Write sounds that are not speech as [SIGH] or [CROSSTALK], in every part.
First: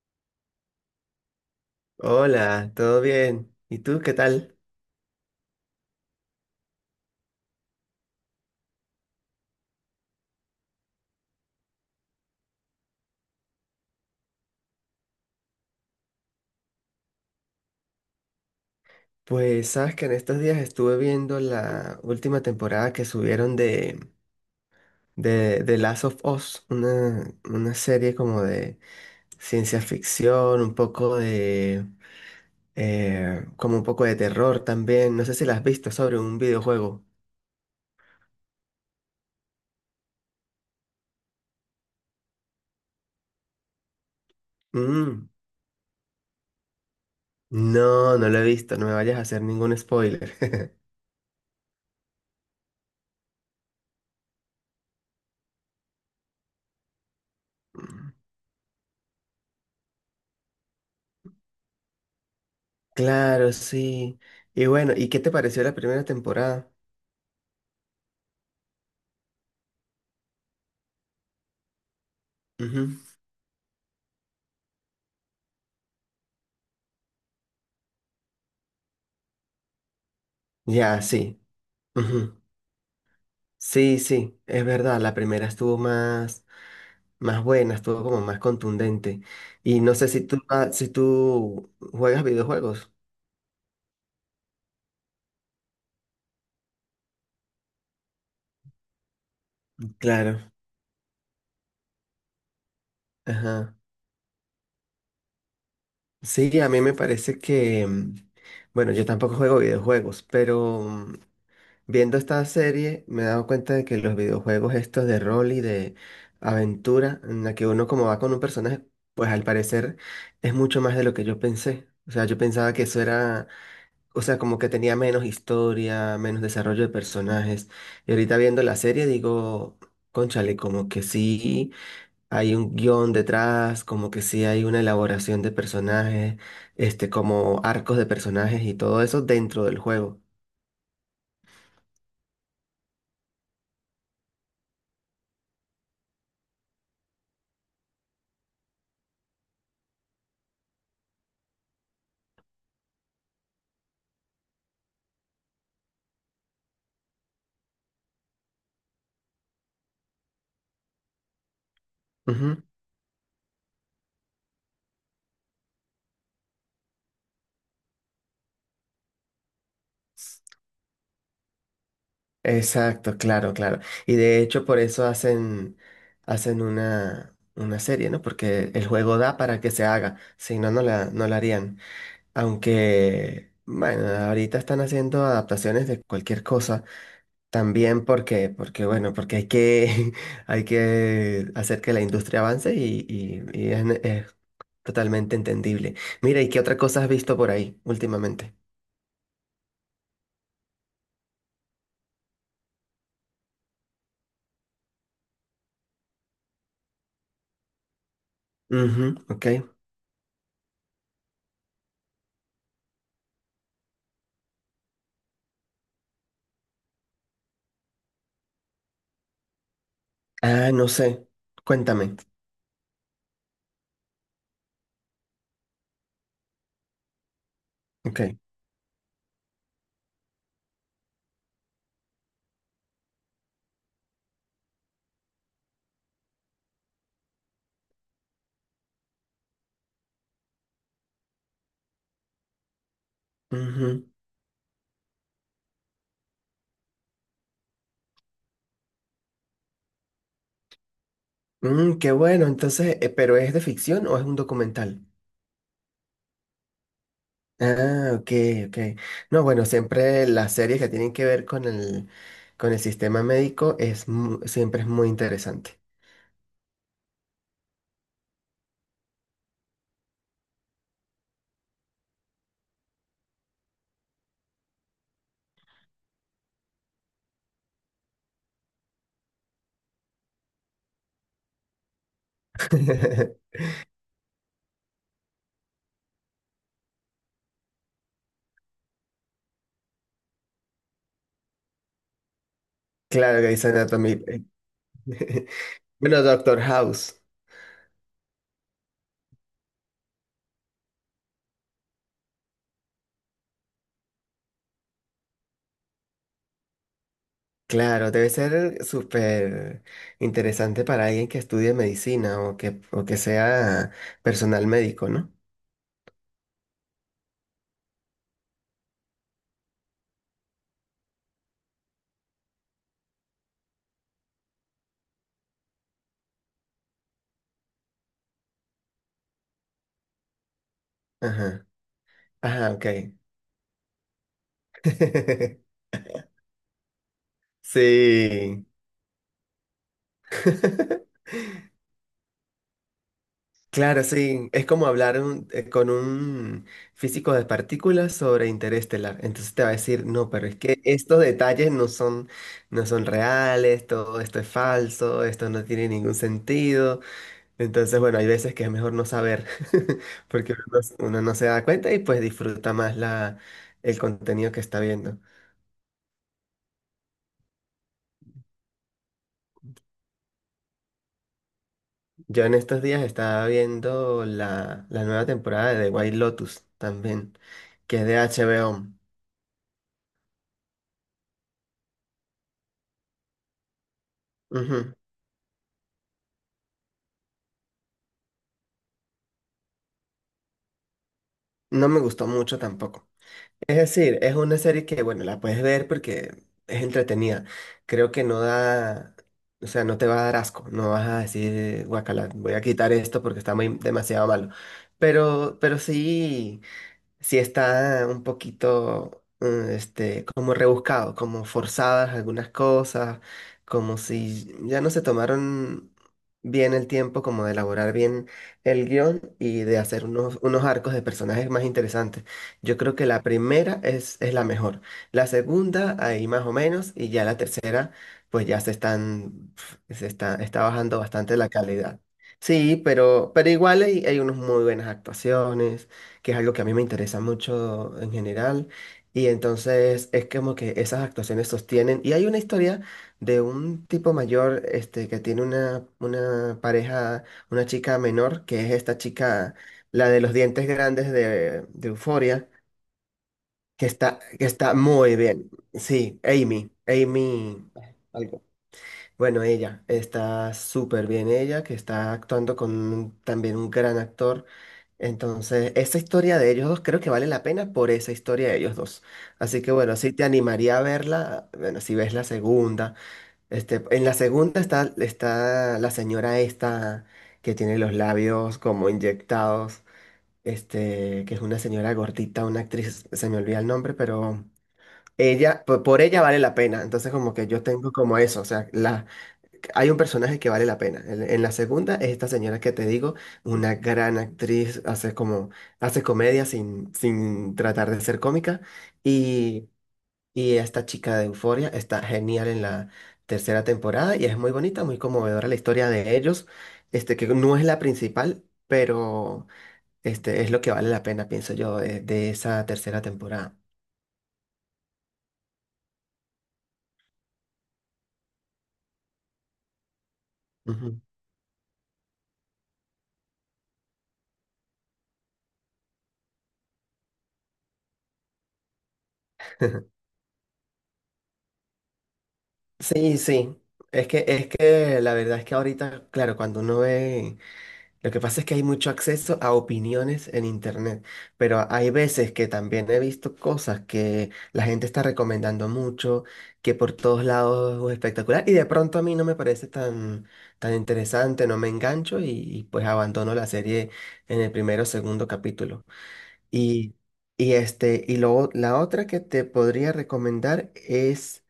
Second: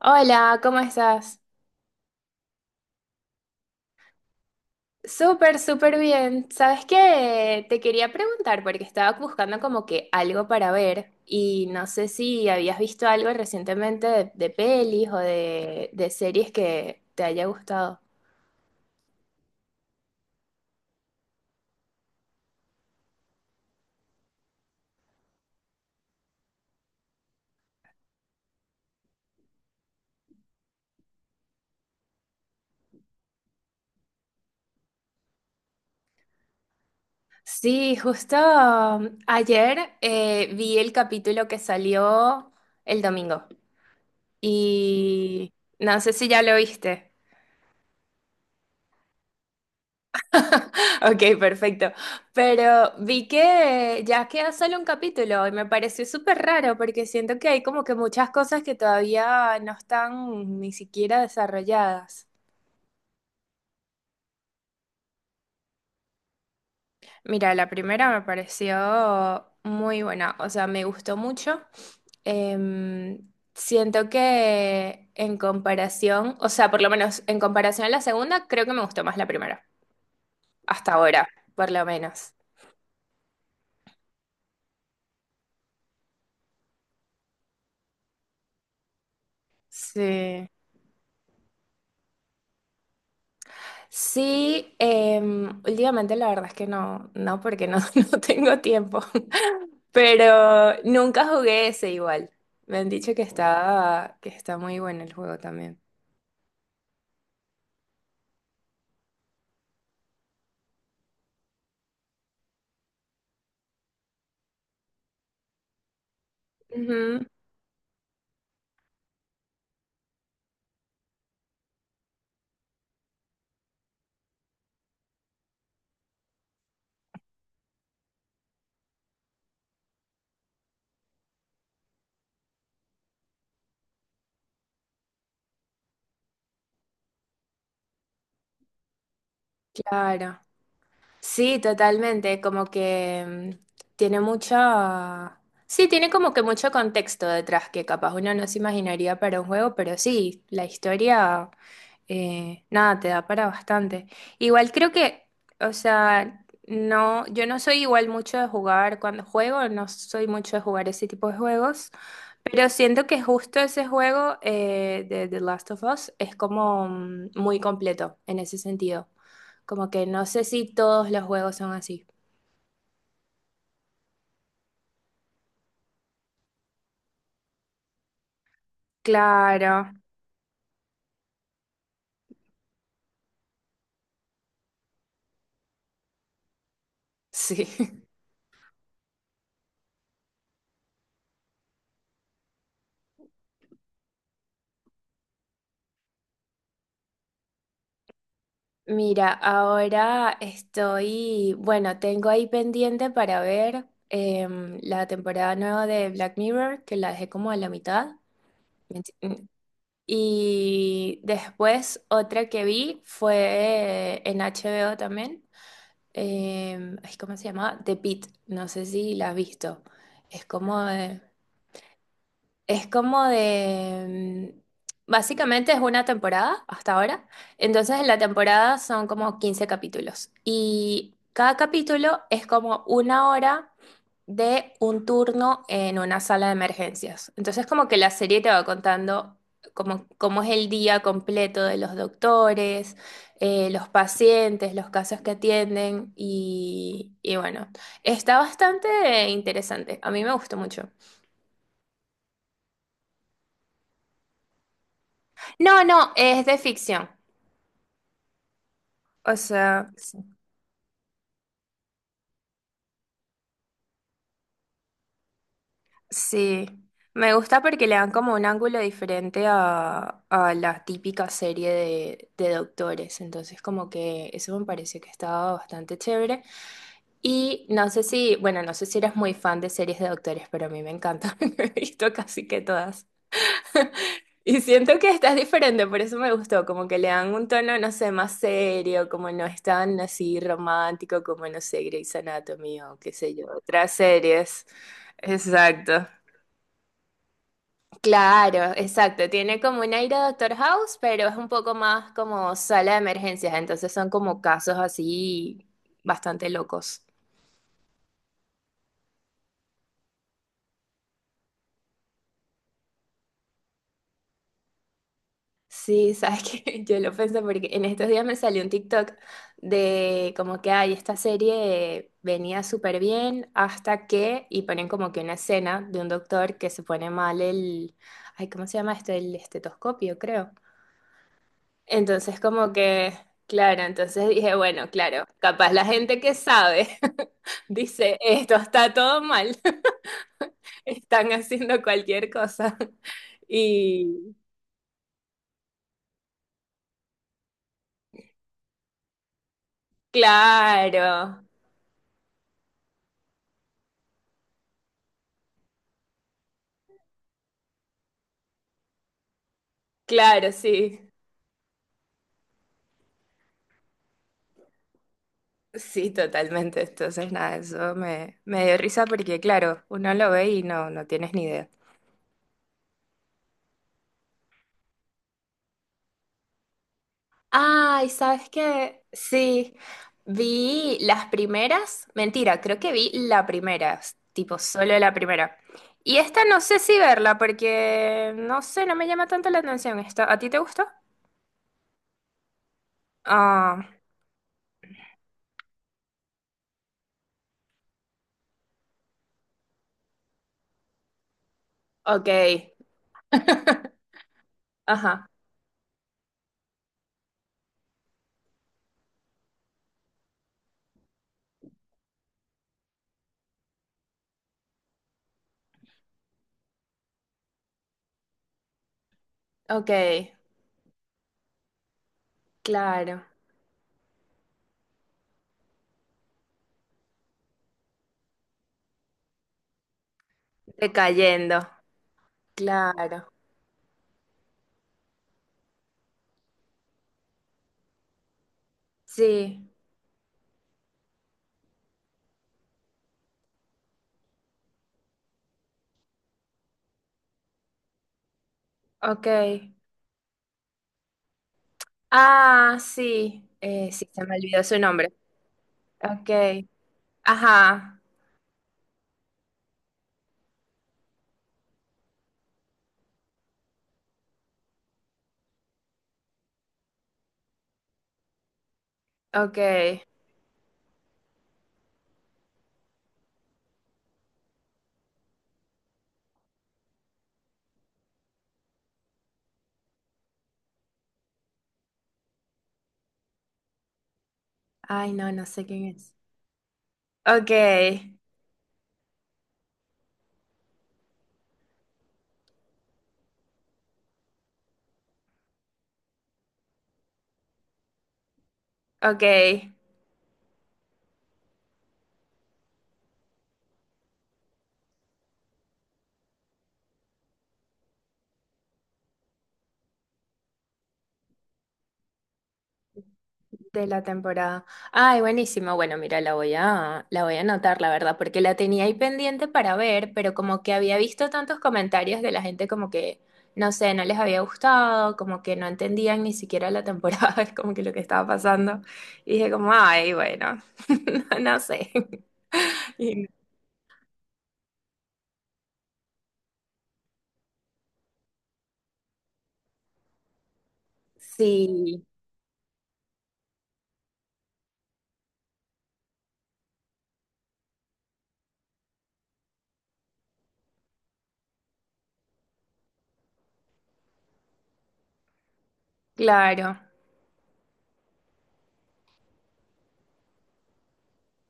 Hola, ¿cómo estás? Hola, ¿todo bien? ¿Y tú qué tal? Súper, súper bien. ¿Sabes qué? Te quería preguntar porque estaba buscando como que algo para ver y no sé si habías visto algo recientemente de pelis o de series que te haya gustado. Pues sabes que en estos días estuve viendo la última temporada que subieron de Last of Us, una serie como de ciencia ficción, un poco de como un poco de terror también. No sé si la has visto sobre un videojuego. Sí, justo ayer vi el capítulo que salió el domingo Mm, y no sé si ya lo viste. no lo he visto, no me vayas a hacer ningún spoiler. [LAUGHS] Ok, perfecto. Pero vi que ya queda solo un capítulo y me pareció súper raro porque siento que hay como que muchas cosas que todavía no están ni siquiera desarrolladas. Claro, sí. Y bueno, ¿y qué te pareció la primera temporada? Mira, la primera me pareció muy buena, o sea, me gustó mucho. Ujú. Em, Siento que en comparación, o sea, por lo menos en comparación a la segunda, creo que me gustó más la primera, hasta Ya, ahora, sí. por lo menos. Ujú. Sí, sí, es verdad, la primera estuvo más buena, estuvo como más contundente. Y no sé si tú, Sí. ah, si tú juegas videojuegos. Sí, últimamente la verdad es que no, no, porque no, [LAUGHS] no tengo tiempo, [LAUGHS] Claro. pero nunca jugué ese igual. Me han dicho Ajá. Que está muy bueno el juego también. Sí, a mí me parece que, bueno, yo tampoco juego videojuegos, pero viendo esta serie me he dado cuenta de que los videojuegos estos de rol y de aventura, Ujú, en la que uno como va con un personaje, pues al parecer es mucho más de lo que yo pensé. O sea, yo pensaba que eso era. O sea, como que tenía menos historia, menos desarrollo de personajes. Y ahorita viendo la serie digo, cónchale, como que sí hay un guión detrás, como que sí hay una elaboración de personajes, como arcos de personajes y todo eso dentro del juego. claro. Sí, totalmente, como que tiene mucha... Sí, tiene como que mucho contexto detrás que capaz uno no se imaginaría para un juego, pero sí, la historia... nada, te da para bastante. Igual creo que, o sea, no, yo no soy igual mucho de jugar cuando juego, no soy mucho de jugar ese tipo de juegos, Ujú. pero siento que justo ese juego de The Last of Us es como muy completo en ese sentido. Como que no sé si todos los juegos son así. Exacto, claro, claro. Y de hecho por eso hacen una serie, ¿no? Porque el juego da para que se Claro, haga, si no, no la harían. Aunque, bueno, ahorita están haciendo adaptaciones de cualquier cosa. sí. [LAUGHS] También porque bueno, porque hay que, [LAUGHS] hay que hacer que la industria avance y es totalmente entendible. Mira, ¿y qué otra cosa has visto por ahí últimamente? Mira, ahora estoy, bueno, tengo ahí pendiente para ver la temporada nueva de Black Mirror, que la dejé como a la mitad. Menti- Ujú, ok. mm. Y después otra que vi fue en HBO también. Ay, ¿cómo se llama? The Pitt, no sé si la has visto. Es Ah, como no de- sé. Cuéntame. es como de... Básicamente es una temporada hasta ahora. Entonces en la Ok. temporada son como 15 capítulos. Y cada capítulo es como una hora de un turno en una sala de emergencias. Entonces como que la serie te va contando cómo, cómo es el día completo de los doctores, los Ujú. pacientes, los casos que atienden. Y bueno, está bastante interesante. A mí me gustó mucho. Mm, qué bueno, entonces, ¿pero es de ficción o es un documental? No, no, es de ficción. Ah, ok, ok. O No, bueno, sea, sí. siempre las series que tienen que ver con el sistema médico es mu- siempre es muy interesante. Sí. Me gusta porque le dan como un ángulo diferente a la típica serie de doctores. Entonces, como que eso me pareció que estaba bastante chévere. Y no sé si, bueno, no sé si eres muy fan de series de doctores, pero a mí me encanta. [LAUGHS] He visto casi que todas. [LAUGHS] Y siento que estás diferente, por eso me gustó. Como que le dan un tono, no sé, más serio, como no es tan así romántico como, no sé, Grey's Anatomy o qué sé Claro, yo, Grey's otras Anatomy. series. [LAUGHS] Exacto. Bueno, Doctor House. Claro, exacto. Tiene como un aire de Doctor House, pero es un poco más como sala de emergencias. Entonces son como casos así bastante locos. Claro, debe ser súper interesante para alguien que estudie medicina o que sea personal médico, ¿no? Sí, sabes que [LAUGHS] yo lo pensé porque en estos días me salió un TikTok de como que, ay, esta serie venía súper bien hasta que, y ponen como que una escena de un doctor que se pone mal el, ay, ¿cómo se llama esto? El estetoscopio, creo. Ajá. Entonces, Ajá, como ok. que, claro, entonces dije, bueno, claro, capaz la [LAUGHS] gente que sabe [LAUGHS] dice, esto Sí. está todo mal, [LAUGHS] [LAUGHS] están haciendo cualquier cosa. Claro, Y sí, es como hablar con un físico de partículas sobre interestelar. Entonces te va a decir, no, pero es que estos claro, detalles no son reales, todo esto es falso, esto no tiene ningún sentido. Entonces, bueno, hay veces que es mejor no saber, [LAUGHS] claro, porque uno, sí, uno no se da cuenta y pues disfruta más el contenido que está viendo. sí, totalmente. Entonces, nada, eso me, me dio risa porque, claro, uno lo ve y no, no tienes ni idea. Yo en estos días estaba viendo la nueva temporada de The White Lotus también, que es Ay, de ¿sabes HBO. qué? Sí, vi las primeras, mentira, creo que vi la primera, tipo Ujú. solo la primera. Y esta no sé si verla porque no sé, no me llama tanto la atención esta. ¿A ti te gustó? No me gustó mucho tampoco. Es Ah, decir, es una serie que, bueno, la puedes ver porque es entretenida. Creo que no da, o sea, no te va a dar asco. No vas a decir, ok. guacala, voy a quitar esto porque está muy, [LAUGHS] demasiado malo. Ajá, Pero sí está un poquito, como rebuscado, como forzadas algunas cosas, como si ya no se tomaron bien el tiempo como de elaborar bien el guión y de ok, hacer unos arcos de personajes más interesantes. Yo creo que la claro. primera es la mejor, la segunda ahí más o menos y ya la tercera pues ya se están, pf, se está, está bajando bastante la Decayendo, calidad. Sí, claro. pero igual hay unas muy buenas actuaciones que es algo que a mí me interesa mucho en general. Y Sí, entonces es como que esas actuaciones sostienen. Y hay una historia de un tipo mayor, que tiene una pareja, una chica menor, que es esta ok. chica, la de los dientes grandes de Euphoria, Ah, sí, que sí, se me que olvidó está su nombre. muy bien. Sí, Ok, Amy, Amy. ajá, Algo. Bueno, ella está súper bien, ella que está actuando con también un gran actor. Entonces, esa historia de ellos dos creo que vale la pena por esa historia de ellos dos. ok. Así que bueno, sí te animaría a verla, bueno, si ves la segunda. Este, en la segunda está la señora esta que tiene los labios como inyectados, que es una señora gordita, una actriz, se me olvida el nombre, pero Ay, no, no sé quién es. ella vale la pena. Entonces, como que Ok, yo tengo como eso, o sea, las hay un personaje que vale la pena. En la segunda es esta señora que te digo, una gran actriz, hace comedia sin tratar de ser cómica. ok, Y, y esta chica de Euforia está genial en la tercera temporada y es muy bonita, muy conmovedora la historia de ellos, que no es la principal, pero es lo que vale la pena, pienso yo, de esa tercera temporada. de la temporada. Ay, buenísimo. Bueno, mira, la voy a anotar, la verdad, porque la tenía ahí pendiente para ver, pero como que había Ujú. visto tantos comentarios de la gente como que, no sé, no les había gustado, como que no entendían ni siquiera la temporada, [LAUGHS] es como que lo que estaba pasando. Y dije como, [LAUGHS] ay, bueno, [LAUGHS] no, no sé. [LAUGHS] Sí, Y- sí. Es que la verdad es que ahorita, claro, cuando uno ve. Lo que pasa es que hay mucho acceso a opiniones en internet, pero hay Sí, veces que también he visto cosas que la gente está recomendando mucho, que por todos lados es espectacular, y de pronto a mí no me parece tan, tan interesante, no me engancho y pues abandono la serie en el primero o segundo capítulo. claro. Y, y luego la otra que te podría recomendar es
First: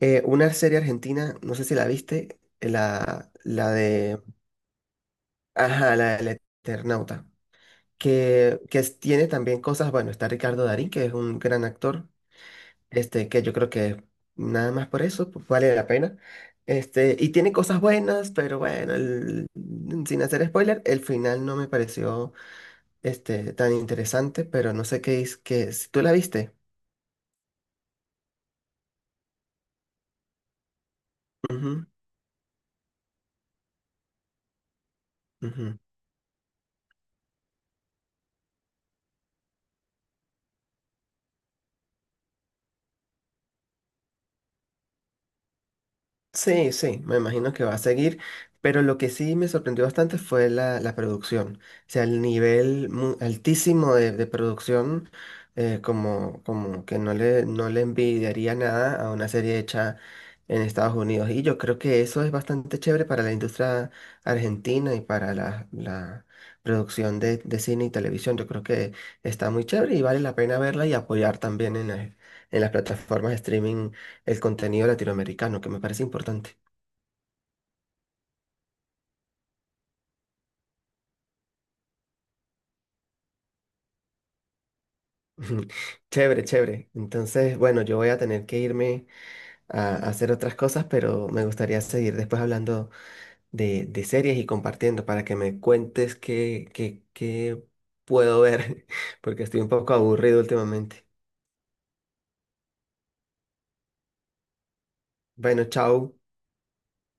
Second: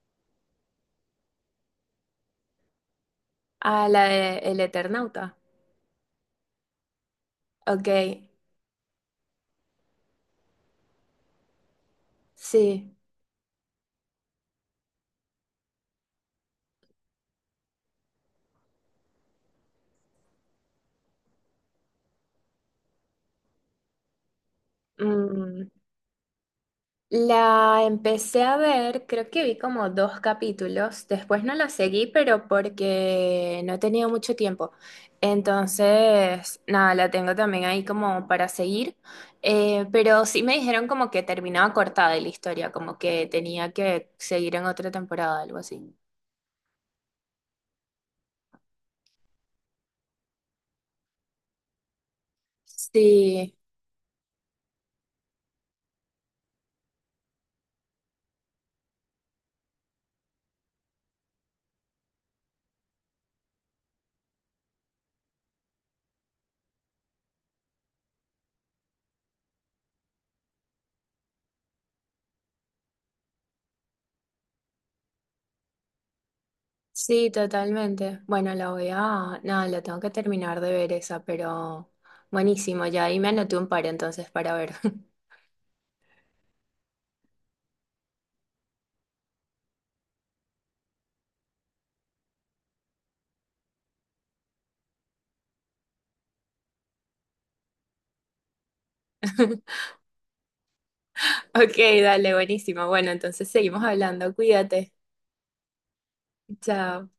una serie argentina, no sé si la viste, la A la de... de El Eternauta. Ajá, la del Eternauta Ok, que tiene también cosas, bueno, está Ricardo Darín, que es un gran actor, sí. Que yo creo que nada más por eso pues, vale la pena. Y tiene cosas buenas, pero bueno, sin hacer spoiler, el final no me pareció tan interesante, pero no sé qué es, Mm, que si tú la viste. la empecé a ver, creo que vi como dos capítulos, después no la Ujú, seguí, pero porque no he tenido mucho tiempo. ujú. Entonces, nada, la tengo también ahí como para seguir, eh, pero sí me dijeron como que terminaba cortada la historia, como que tenía que seguir en otra temporada, algo así. Sí, sí, me imagino que va a seguir, pero lo que sí me sorprendió bastante fue la producción, o sea, el nivel Sí, altísimo de producción, como que no no le envidiaría nada a una serie hecha en Estados Unidos. Y yo creo que eso es bastante chévere para la industria argentina y para la producción de cine y televisión. Yo creo que está muy chévere y vale la pena verla y apoyar también en, en las plataformas de streaming el contenido latinoamericano, que me parece importante. sí, totalmente. Bueno, la voy a, nada, la tengo que terminar de ver esa, pero buenísimo, ya ahí me anoté un par entonces para ver. [LAUGHS] Chévere, chévere. Entonces, bueno, yo voy a tener que irme a hacer otras cosas, pero me gustaría seguir después hablando de series y compartiendo para que me cuentes qué puedo ver, [LAUGHS] porque estoy un [LAUGHS] poco aburrido últimamente. Ok, dale, buenísimo. Bueno, entonces seguimos hablando. Cuídate. Bueno, chao. Chao.